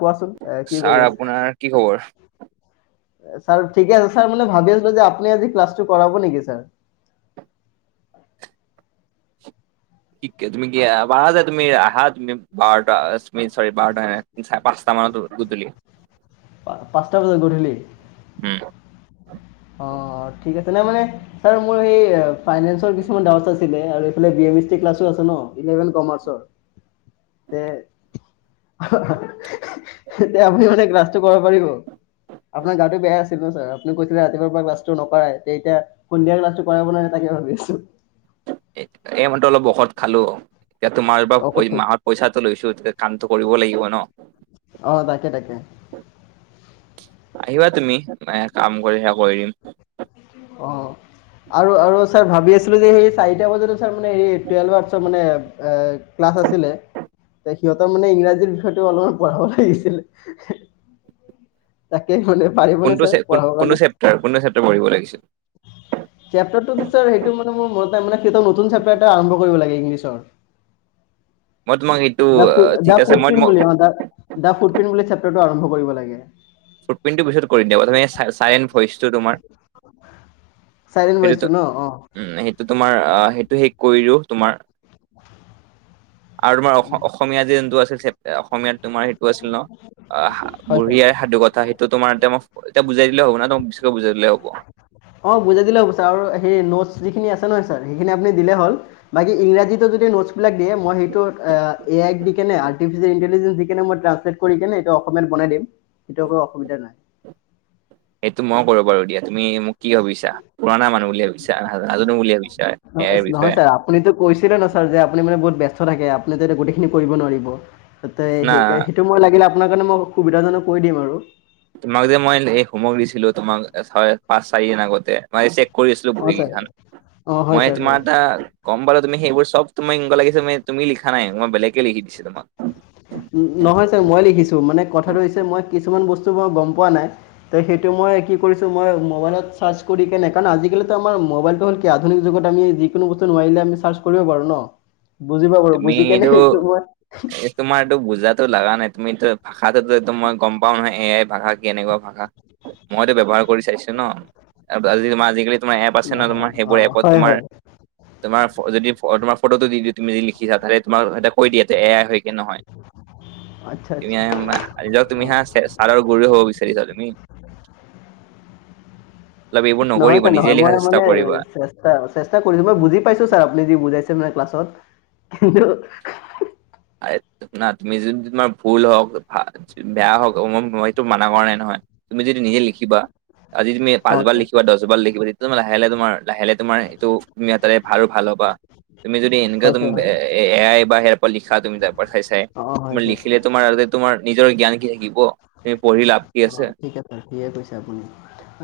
কোৱাচোন এ কি ছাৰ কৰি আছ? আপোনাৰ কি খবৰ? ছাৰ ঠিকে আছে। ছাৰ মানে ভাবি আছিলোঁ যে, আপুনি আজি ক্লাছটো কৰাব নেকি ছাৰ? ঠিকে তুমি [unintelligible] তুমি আহা তুমি [unintelligible] চৰি বাৰটা চাৰে পাঁচটা মানত [unintelligible] গধূলি। পা পাঁচটা বজাত গধূলি? উম। অ', ঠিক আছে নহয় মানে ছাৰ মোৰ এই ফাইনেন্সৰ কিছুমান ডাউটচ আছিলে আৰু এইফালে [unintelligible] ক্লাছো আছে ন? ইলেভেন কমাৰ্চৰ। [inaudible] তে এতিয়া আপুনি মানে ক্লাছটো কৰিব পাৰিব? আপোনাৰ গাটো বেয়া আছিল ন ছাৰ? আপুনি কৈছিল। [unintelligible] ৰাতিপুৱা পৰা ক্লাছটো নকৰাই। তে এতিয়া সন্ধিয়া ক্লাছটো কৰাব নে নাই তাকে ভাবি আছোঁ। এ এই মান্ত অলপ ঔষধ খালো। এতিয়া তোমাৰ পা ঔষধ এই খাইছে মাহত পইচাটো লৈছোঁ তেতিয়া কামটো কৰিব লাগিব ন? অ, তাকে, তাকে। আহিবা তুমি, বা কাম কৰি সেয়া কৰি দিম। অ, আৰু আৰু ছাৰ ভাবি আছিলোঁ যে সেই চাৰিটা বজাত তাৰমানে, সেই টুৱেলভ আৰ্টচৰ মানে এ ক্লাছ আছিলে। সিহঁতৰ মানে ইংৰাজীৰ বিষয়টো অলপমান পঢ়াব লাগিছিলে। তাকেই মানে, পাৰিব নে কোনটো ছাৰ পঢ়াব কোনটো কাৰণে? চেপ্টাৰ কোনটো চেপ্টাৰ পঢ়িব লাগিছিল চেপ্টাৰটোতো ছাৰ সেইটো মানে মোৰ মনত নাই, মানে সিহঁতৰ নতুন চেপ্টাৰ এটা আৰম্ভ কৰিব লাগে ইংলিছৰ। মই তোমাক দা ফু ঠিক দা আছে ফুট মই পিন বুলি অ, দা ফুট পিন বুলি চেপ্টাৰটো আৰম্ভ কৰিব লাগে। ফুটপ্ৰিণ্টটো পিছত কৰিম দিয়া। প্ৰথমে চা চাএন ভইচটো তোমাৰ চাইৰেন ভইচটো ন? অ। উ, সেইটো তোমাৰ অ, সেইটো শেষ কৰি দিওঁ তোমাৰ। আৰু তোমাৰ অস-অসমীয়া যে যোনটো আছিল ছেপ্টাৰ, অসমীয়াত তোমাৰ সেইটো আছিল ন? অ, সা হয় ছাৰ। বুঢ়ী আইৰ সাধু কথা, সেইটো তোমাৰ এয়াতে মই এতিয়া বুজাই দিলে হ'ব না তোমাক পিছতো বুজাই দিলে হ'ব? অ, বুজাই দিলে হ'ব ছাৰ আৰু সেই নটছ যিখিনি আছে নহয় ছাৰ, সেইখিনি আপুনি দিলেই হ'ল। বাকী ইংৰাজীতো যদি নোটছবিলাক দিয়ে, মই সেইটো এ এআইক দিকেনে, আৰ্টিফিচিয়েল ইণ্টেলিজেঞ্চ দিকেনে, মই ট্ৰান্ঞ্চলেট কৰি কেনে এইটো অসমীয়াত বনাই দিম। সেইটো একো অসুবিধা নাই। সেইটো মও কৰিব পাৰোঁ দিয়া। তুমি মোক কি ভাবিছা? পুৰণা মানুহ বুলি ভাবিছা? নাজনো বুলি ভাবিছা? এ নহয় আই নহয় বিষয়ে! ছাৰ আপুনিতো কৈছিলে ন ছাৰ? যে আপুনি মানে বহুত ব্যস্ত থাকে, আপুনিতো এতিয়া গোটেইখিনি কৰিব নোৱাৰিব। তাতে না সেইকাৰ, সেইটো মই লাগিলে আপোনাৰ কাৰণে মই সুবিধাজনক কৈ দিম আৰু তোমাক যে মই এন এই হোমৱৰ্ক দিছিলোঁ, তোমাক [unintelligible] পাছ, চাৰি দিন আগতে মই চেক কৰি আছিলোঁ অঁ ছাৰ বহীগিখান। অঁ হয় মই ছাৰ তোমাৰ হয় এটা গম পালোঁ, তুমি সেইবোৰ চব তুমি এনেকুৱা লাগিছে, তুমি-তুমি লিখা নাই। মই বেলেগে লিখি দিছে তোমাক। উ', নহয় ছাৰ মই লিখিছোঁ। মানে কথাটো হৈছে মই কিছুমান বস্তু বাৰু গম পোৱা নাই! তো সেইটো মই কি কৰিছোঁ, মই মোবাইলত চাৰ্চ কৰি কেনে, কাৰণ আজিকালিতো আমাৰ মোবাইলটো হ'ল কি এতিয়া আধুনীক যুগত আমি যিকোনো বস্তু নোৱাৰিলে আমি চাৰ্চ কৰিব পাৰোঁ ন? [inaudible] বুজি পাওঁ বাৰু বুজি কেনে এইটো মই তোমাৰটো বুজাতো লাগা নাই। তুমিতো ভাষাতো টো এইটো মই গম পাওঁ নহয়, এ আই ভাষা কেনেকুৱা ভাষা। মইতো ব্যৱহাৰ কৰি চাইছোঁ। অ আজিকালি মই আজিকালি তোমাৰ এপ আছে ন নহয় তোমাৰ, সেইবোৰ অঁ এপত হয় তোমাৰ হয় তোমাৰ ফ যদি ফ তোমাৰ ফটোতো দি দিয়ে, তুমি দেখিছাঁ তাতে তোমাৰ তাতে কৈ দিয়া এ আই হয় কি নহয়। আচ্ছা তুমি আচ্ছা [unintelligible] তুমি অঁ হা ছাৰৰ গুৰু হ'ব বিচাৰিছা তুমি। অলপ এইবোৰ নহয় নকৰিবা ছাৰ নহয় নিজে লিখা মই চেষ্টা মানে কৰিবা। চেষ্টা চেষ্টা কৰিছো মই বুজি পাইছো ছাৰ আপুনি যি বুজাইছে মানে ক্লাছত। কিন্তু না তুমি যদি তোমাৰ ভুল হওঁক ভাল বেয়া হওক মই-মইটো মানা কৰা নাই নহয়, তুমি যদি নিজে লিখিবা আজি তুমি অঁ পাঁচবাৰ ছাৰ লিখিবা, দহ বাৰ লিখিবা তোমাৰ লাহ লাহে তোমাৰ লাহে লাহে তোমাৰ এইটো তোমাৰ আৰু ভাল হ'বা। তুমি যদি এনেকা হয় তুমি ছাৰ হয় এ আই বা সে পৰা লি তুমি তাৰ পা চাই চাই, অঁ হয় তোমাৰ ছাৰ লিখিলে তোমাৰ আগতে তোমাৰ নিজৰ জ্ঞান কি থাকিব। তুমি পঢ়িলা অ ঠিক আছে সিয়ে কৈছে আপুনি।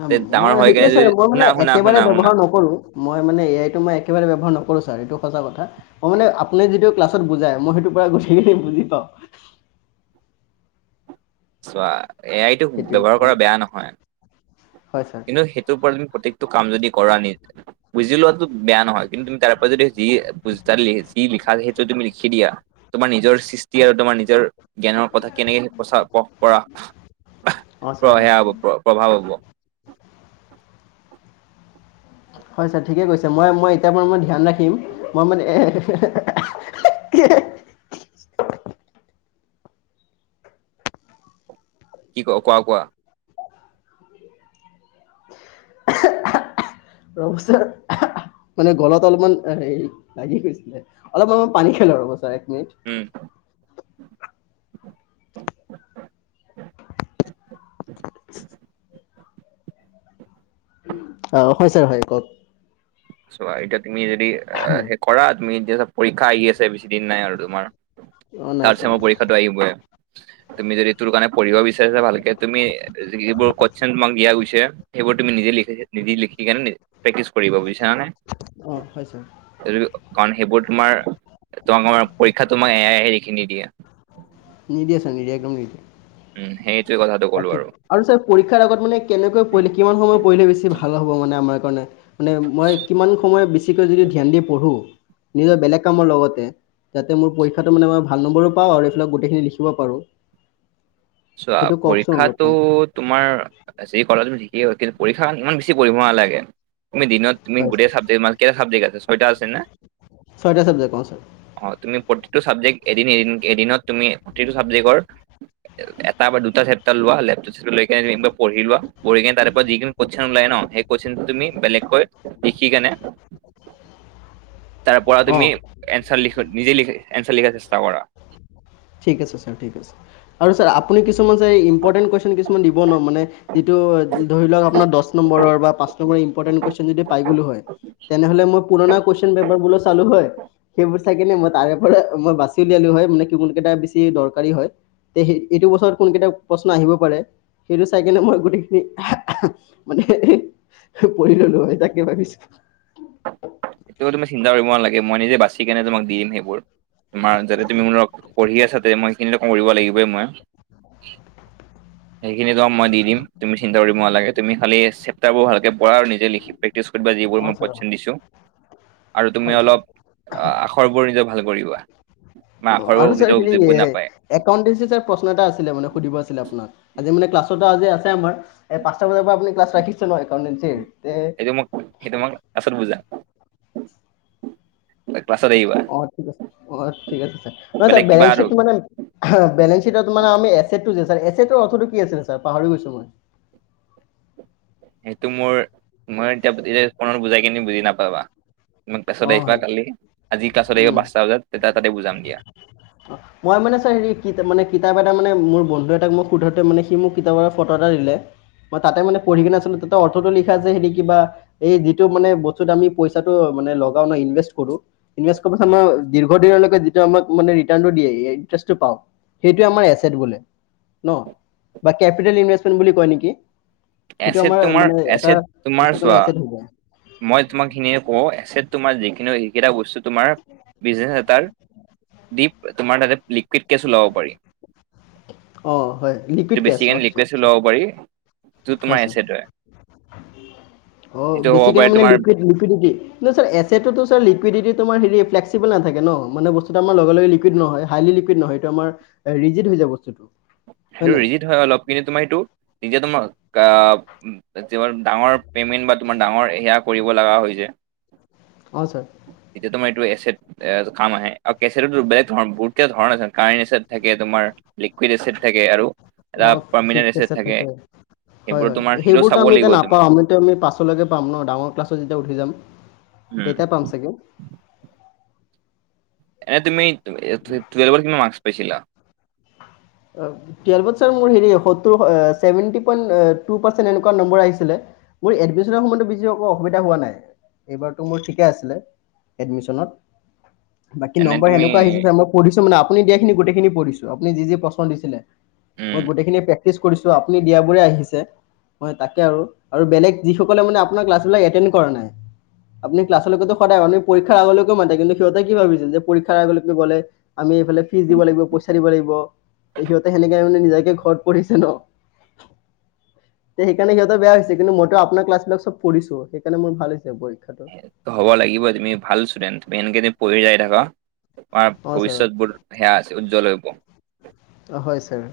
তে ডাঙৰ মই হৈ কেনে সেইটোয়ে যদি ছাৰ মই শুনা মানে শুনা একেবাৰে শুনা শুনা ব্যবহাৰ নকৰোঁ। মই মানে এ আইটো মই একেবাৰে ব্যৱহাৰ নকৰোঁ ছাৰ এইটো সচা কথা। মই মানে আপুনি যিটো ক্লাছত ত বুজাই মই সেইটো পৰা গুটেই গি বুজি পাওঁ। চোৱা এ আই টো সেইটোৱে ব্যৱহাৰ অ কৰা বেয়া নহয়। হয় ছাৰ। কিন্তু সেইটোৰ পৰা তুমি প্ৰত্যেকটো কাম যদি কৰা নি বুজি লোৱাতো বেয়া নহয়, কিন্তু তুমি তাৰ পৰা যদি যি তাত যি লিখা সেইটো তুমি লিখি দিয়া। তোমাৰ নিজৰ সৃষ্টি আৰু তোমাৰ নিজৰ জ্ঞানৰ কথা কেনেকে প্ৰচাৰ পৰা অ ছাৰ প্ৰ অ সেয়া হ'ব প্ৰ প্ৰভাৱ হ'ব। হয় ছাৰ ঠিকে কৈছে মই মই এতিয়াৰ পৰা মই ধ্যান ৰাখিম, মই মানে কি ক কোৱা কোৱা। [unintelligible] ৰব ছাৰ মনে গলত অলপ মান হেৰি লাগি গৈছিলে। অলপ সময় পানী খালো লো ৰ'ব ছাৰ এক মিনিট। উম। [unintelligible] অ হয় ছাৰ হয় কওক। চোৱা এতিয়া তুমি যদি সেই কৰা তুমি এতিয়া চ পৰীক্ষা আহি আছে বেছি দিন নাই আৰু তোমাৰ। অ নাই তাৰ পিছত ছাৰ আমাৰ নাই পৰীক্ষাটো আহিবই। তুমি যদি তোৰ কাৰণে পঢ়িব বিচাৰিছা ভালকে তুমি যিবোৰ কুচ্চন তোমাক দিয়া গৈছে। সেইবোৰ তুমি নিজে লখি নিজে লিখি কেনে প্ৰেক্টিচ কৰিব। বুজিছা নে? অ হয় ছাৰ। কাৰণ সেইবোৰ তোমাৰ, তোমাক পৰীক্ষা তোমাক এয়াই লিখিনি নিদিয়ে। নিদিয় ছাৰ নিদিয়ে একদম নিদিয়ে। উম সেইটোৱে কথাটো ক'লো তাকে আৰু। আৰু ছাৰ পৰীক্ষাৰ আগত মানে কেনেকৈ পঢ়লে কিমান সময়ত পঢ়িলে বেছি ভাল হ'ব মানে আমাৰ কাৰণে? মানে মই কিমান সময় বেছিকৈ যদি ধ্যান দি পঢ়ো, নিজৰ বেলেগ কামৰ লগতে যাতে মোৰ পৰীক্ষাটো মানে মই ভাল নম্বৰো পাওঁ আৰু এইবিলাক গোটেইখিনি লিখিব পাৰোঁ। চোৱা সেইটো কওকচোন পৰীক্ষাটো অলপমান তোমাৰ যি কৰা তুমি যি কেই হক কিন্তু পৰীক্ষা ইমান বেছি পঢ়িব নালাগে তুমি দিনত তুমি হয় গোটেই ছাৰ চাবজেক ম কেইটা চাবজেকট আছে ছয়টা আছে না? ছয়টা চাবজেক্ট অঁ অ তুমি প্ৰতিটো ছাবজেক্ট এদিন এদিন এদিনত তুমি প্ৰতিটো চাবজেক্টৰ এটা বা দুটা চেপটাৰ লোৱা লেপটপ চেপাৰ লৈনে পঢ়ি লোৱা পঢ়ি কিনে তাৰত যিখিনি কচ্চন ওলাই ন সেই কচ্চনটো তুমি বেলেগকৈ লিখি কেনে তাৰ পৰা ছাৰ তুমি অঁ এঞ্চাৰ লখ নিজে লিখ এনসাৰ লিখাৰ চেষ্টা কৰা। ঠিক আছে ছাৰ, ঠিক আছে। আৰু ছাৰ আপুনি কিছুমান ছাৰ ইম্পৰ্টেণ্ট কুৱেশ্যন কিছুমান দিব ন মানে যিটো ধৰি লওক আপোনাৰ দহ নম্বৰৰ বা পাঁচ নম্বৰ ইম্পৰ্টেন কচ্চন যদি পাই গলোঁ হয়, তেনেহলে মই পুৰণা। কোৱেচন পেপাৰ বোৰো চালোঁ হয়, সেইবোৰ চায় কিনে মই তাৰে পৰা মই বাচি উলিয়ালোঁ হয়। মা কোন কেইটা বেছি দৰকাৰী হয়, তে এইটো বছৰত কোনকেইটা প্ৰশ্ন আহিব পাৰে? সেইটো চাইকিনে মই গোটেইখিনি মানে। পৰি ললো হয় তাকে ভাবিছোঁ। ত' তুমি চিন্তা কৰিব নালাগে, মই নিজে বাচি কেনে তোমাক দিম সেইবোৰ। তোমাৰ যাতে তুমি মোৰ পঢ়ি আছা, মই সেইখিনি কৰিব লাগিবই মই। [inaudible] সেইখিনি কাম মই দি দিম, তুমি চিন্তা কৰিব নালাগে, তুমি খালি চেপ্তাৰ বোৰ ভালকৈ পঢ়া আৰু- লিখি প্ৰেক্টিছ কৰিবা, অ যিবোৰ মই ছাৰ কোৱেছন দিছো। আৰু তুমি হয় ছাৰ অলপ আখৰবোৰ নিজে ভাল কৰিবা। বা অ', আৰু ছাৰ আখৰবোৰ হেৰি যিবোৰ নাপায় একাউণ্টেঞ্চি ছাৰ প্ৰশ্ন এটা আছিলে মানে, সুধিব আছিলে আপোনাক। আজি মানে ক্লাছত আজি আছে আমাৰ, এ পাঁচটা বজাৰ পৰা আপুনি ক্লাছ ৰাখিছে নহয়, একাউণ্টেন্সী সেইটো, মই সেইটো মই আৰ্টছত বুজা। ই ক্লাছত আহিবা। অ', ঠিক আছে। অ', ঠিক আছে ছাৰ, নহয় ছাৰ বেলেগ কিবা বেলেঞ্চ আৰু শিট মানে বেলেঞ্চ শিটত তো মানে আমি এছেতটোৰ যে ছাৰ, এছেটৰ অৰ্থটো কি আছিলে ছাৰ পাহৰি গৈছোঁ মই। সেইটো মোৰ মই এতিয়া, এতিয়া ফোনত বুজাই কিনি বুজি নাপাবা। তোমাৰ অ ক্লাছত আহিবা হয় কালি, আজি ক্লাছত আহিবা উম পাঁচটা বজাত তেতিয়া তাতে বুজাম দিয়া। [unintelligible] মই মানে ছাৰ হেৰি, কি কিতাপ এটা মানে মোৰ বন্ধু এটাক মই সোধোতে মানে সি মোক কিতাপ আৰু ফটো এটা দিলে। মই তাতে মানে পঢ়ি কিনে আছিলোঁ টো, অৰ্থটো লিখা হেৰি কিবা, এই যিটো মানে বস্তুত আমি পইচাটো মানে লগাও ন, ইনভেষ্ট কৰোঁ। ইনভেষ্ট কৰাৰ পাছত মানে দীৰ্ঘদিনলৈ যিটো আমাক মানে ৰিটাৰ্ণটো দিয়ে, ইণ্টাৰেষ্টটো পাওঁ। সেইটোৱে আমাৰ এছেট বোলে ন, বাকী কেপিটেল ইনভেষ্টমেণ্ট বুলি কয় নেকি! সেইটো এছেট আমাৰ তোমাৰ মানে এটা এছেট তোমাৰ বস্তু চোৱা কাৰণে এছেট হ'ব। মই তোমাক এইখিনিয়ে কওঁ এছেট তোমাৰ যিখিনি হয় সেইকেইটা বস্তু। তোমাৰ বিজনেছ এটাৰ, দিপ তোমাৰ তাতে লিকুইড কেছও ল'ব পাৰি। অ', হয় লিকুইড সেইটো কেছ, বেছিকে অ', আচ্ছা লিকুইড আচ্ছা। ওলাব পাৰি সেইটো তোমাৰ হয় ছাৰ। এছেট অ', সেইটো হ'ব বেছিকৈ পাৰে মানে তোমাৰ লিকুইত লিকুইত নেকি? নাই ছাৰ এছেডটোতো ছাৰ লিকুইডিটি তোমাৰ হেৰি প্লেক্সচিভিল নাথাকে ন। মানে বস্তুটো আমাৰ লগে লগে লিকুইত নহয়। হাইলি লিকুইড নহয়, এইটো আমাৰ ৰিজিত হৈ যাব বস্তুটো। সেইটো হয়নে ৰিজিত হয়, অলপ পিছত তোমাৰ সেইটো ৰিজীত তোমাক আ যিমান ডাঙৰ পেমেন্ট বা তোমাৰ ডাঙৰ সেয়া কৰিব লগা হয় যে। অ', ছাৰ। এতিয়া তোমাৰ এইটো এছেড। এ কাম আহে আৰু এছেট বেলেগ ধৰণ, বহুত কেইটা ধৰণ আছে কাৰেণ্ট এছেট থাকে, তোমাৰ- লিকুইডড এছেট থাকে আৰু। অ', পিক এছেট থাকে। হয় সেইবোৰ হয়, তোমাৰ হিৰো সেইবোৰতো চাব আমি লাগিব এতিয়া তুমি নাপাওঁ আমিতো আমি পাছলৈকে পাম ন ডাঙৰ ক্লাছত যেতিয়া উঠি যাম। উম কেইটা পাম চাগে। এ তুমি টুৱেলভত কিমান মাৰ্ক্স পাইছিলা। অ', টুৱেলভত ছাৰ মোৰ হেৰি সত্তৰ আ ছেভেনটি পইণ্ট টু পাৰ্চেণ্ট এনেকুৱা নম্বৰ আহিছিলে। মোৰ এডমিশনৰ সময়তো বেছি একো অসুবিধা হোৱা নাই। এইবাৰতো মোৰ ঠিকে আছিলে, এডমিশনত। বাকী এনে নম্বৰ তুমি এনেকুৱা আহিছে ছাৰ, মই পঢ়িছো মানে আপুনি দিয়াখিনি গোটেইখিনি পঢ়িছো, আপুনি যি যি প্ৰশ্ন দিছিলে। মই উম গোটেইখিনি প্ৰেক্টিচ কৰিছোঁ, আপুনি দিয়াবোৰে আহিছে। হয় তাকে আৰু, আৰু বেলেগ যিসকলে মানে আপোনাৰ ক্লাছ বিলাক এটেণ্ড কৰা নাই। আপুনি ক্লাছলৈকেটো সদায় মাতে, পৰীক্ষা আগলৈকে মাতে কিন্তু সিহঁতে কি ভাবিছে যে পৰীক্ষা আগলৈকে গ'লে- আমি এইফালে ফিজ দিব লাগিব, পইচা দিব লাগিব। যে সিহঁতে সেনেকে মানে নিজাকে ঘৰত পঢ়িছে ন। তে সেইকাৰণে সিহঁতৰ বেয়া হৈছে। কিন্তু, মইটো আপোনাৰ ক্লাছবিলাক চ'ব পঢ়িছো। সেইকাৰণে মোৰ ভাল হৈছে পৰীক্ষাটোত। হ'ব লাগিব। তুমি ভাল ষ্টুডেণ্ট এনেকে যদি পঢ়ি যায় থাকা তোমাৰ অঁ ছাৰ ভৱিষ্যত বোৰ সেয়া আছে, উজ্বল হ'ব। হয় ছাৰ,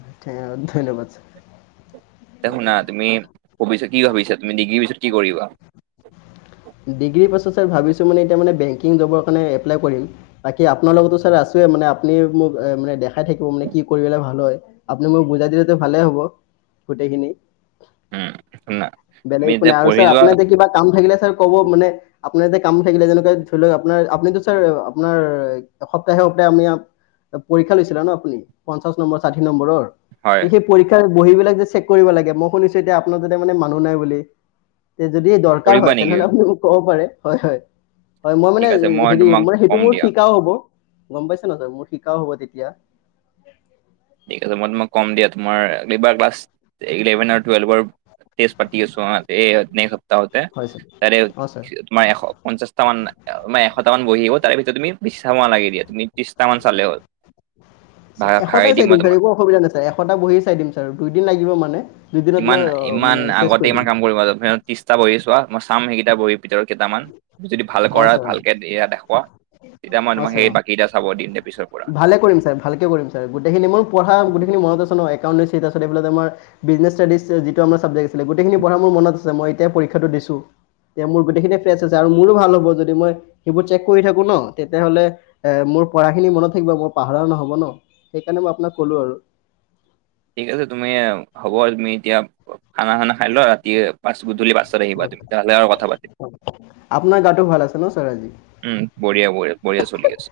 ধন্যবাদ ছাৰ। এ এইটো শুনা তুমি ভবিষ্যচত কি ভাবিছা, তুমি ডিগ্ৰী পিছত কি কৰিবা। ডিগ্ৰী পাছত ভাবিছোঁ মানে এতিয়া মানে বেংকিং জবৰ কাৰণে এপ্লাই কৰিম। বাকী আপোনাৰ লগতো ছাৰ আছোৱে মানে আপুনি মোক মানে দেখাই থাকিব। মানে কি কৰি গ'লে ভাল হয়। আপুনি মোক বুজাই দিলেতো ভালে হ'ব গোটেইখিনি। উম শুনা তুমি বেলেগ একো এতিয়া নাই আৰু পঢ়ি ছাৰ যোৱা আপোনাৰ যে কিবা কাম থাকিলে ছাৰ ক'ব মানে। আপোনাৰ কাম থাকিলে যেনেকুৱে ধৰি লওঁক আপোনাৰ আপনিতো ছাৰ আপোনাৰ এসপ্তাহে সপ্তাহ আমি পৰীক্ষা লৈছিলে না আপুনি পঞ্চাছ নম্বৰ, ষাঠি নম্বৰৰ। হয় দে সেই পৰীক্ষাৰ বহী বিলাক যে চেক কৰিব লাগে মই শুনিছোঁ এতিয়া আপোনাৰ যাতে মানে মানুহ নাই বুলি। তে যদি দৰকাৰ কৰিবা হয়। নেকি তেনেহ'লে আপুনি ক'ব পাৰে, হয়, হয়, হয়। মই মানে ঠিক আছে মই হেৰি তোমাক মানে সেইটো কম মোৰ দিয়া শিকাওঁ হ'ব। গ'ম পাইছানে নহ ছাৰ মোৰ শিকাওঁ হ'ব তেতিয়া। ঠিক আছে, মই তোমাক কম দিয়া। তোমাৰ এইবাৰ ক্লাছ ইলেভেন আৰু টুৱেলভৰ। টেষ্টত পাতি আছোঁ বা এই নে সপ্তাহতে হয় ছাৰ তাৰে। অঁ ছাৰ মান এশ পঞ্চাশটা মান ম এশটা মান বহি হ'ব, তাৰে ভিতৰত তুমি বেছি চাব নালাগে দিয়া তুমি ত্ৰিশটা মান চালে হ'ল। [inaudible] ছাৰ ভাগাই এশটাই চাই মই দিম ছাৰ, তোমাক একো অসুবিধা নাই ছাৰ এশটা বহি চাই দিম ছাৰ দুইদিন লাগিব মানে। দুইদিনত ইমান মই আহ, ইমান মানে চেছ আগতে কৰি ইমান দিম কাম কৰিব আৰু ত্ৰিছটা বহি চোৱা। মই চাম সেইকেইটা বহিৰ ভিতৰত কেইটামান যদি ভাল অঁ কৰা ছাৰ অঁ ভালকে এয়া দেখুুৱা। তেতিয়া মই অঁ তোমাক ছাৰ সেই অঁ বাকীকেইটা চাব দিন পিছৰ পৰা। ভালে কৰিম ছাৰ। ভালকৈ কৰিম ছাৰ গোটেইখিনি মোৰ পঢ় গোটখিন মনত আ ন একাউণ্ছেটাৰিছ এইফাল আমাৰ ব্ৰিজনেছ ষ্টাডিজ যিটো আমাৰ চাবজেক্ট আছিলে গোেইখিনি পঢ়া মোৰ মনত আ মই এতিয়া পৰীক্ষাটো দিছোঁ। যে মোৰ গোটেইখিনি ফ্ৰেছ আছে আৰু মোৰো ভাল হ'ব যদি মই সেইবোৰ চেক কৰি থাকো। ন তেতিয়া হ'লে এ মোৰ পঢ়া খিনি মনত থাকিব মই পাহৰা নহ'ব ন। সেইকাৰণে মই আপোনাক ক'লো আৰু ঠিক আছে, তুমি হ'ব তুমি এতিয়া খানা খানা খাই লোৱা ৰাতি পাচ গুধূলি পাছ। আপোনাৰ গাটো ভাল আছে ন ছাৰ আজি। উম, বঢ়িয়া, বঢ়িয়া, বঢ়িয়া চলি আছে।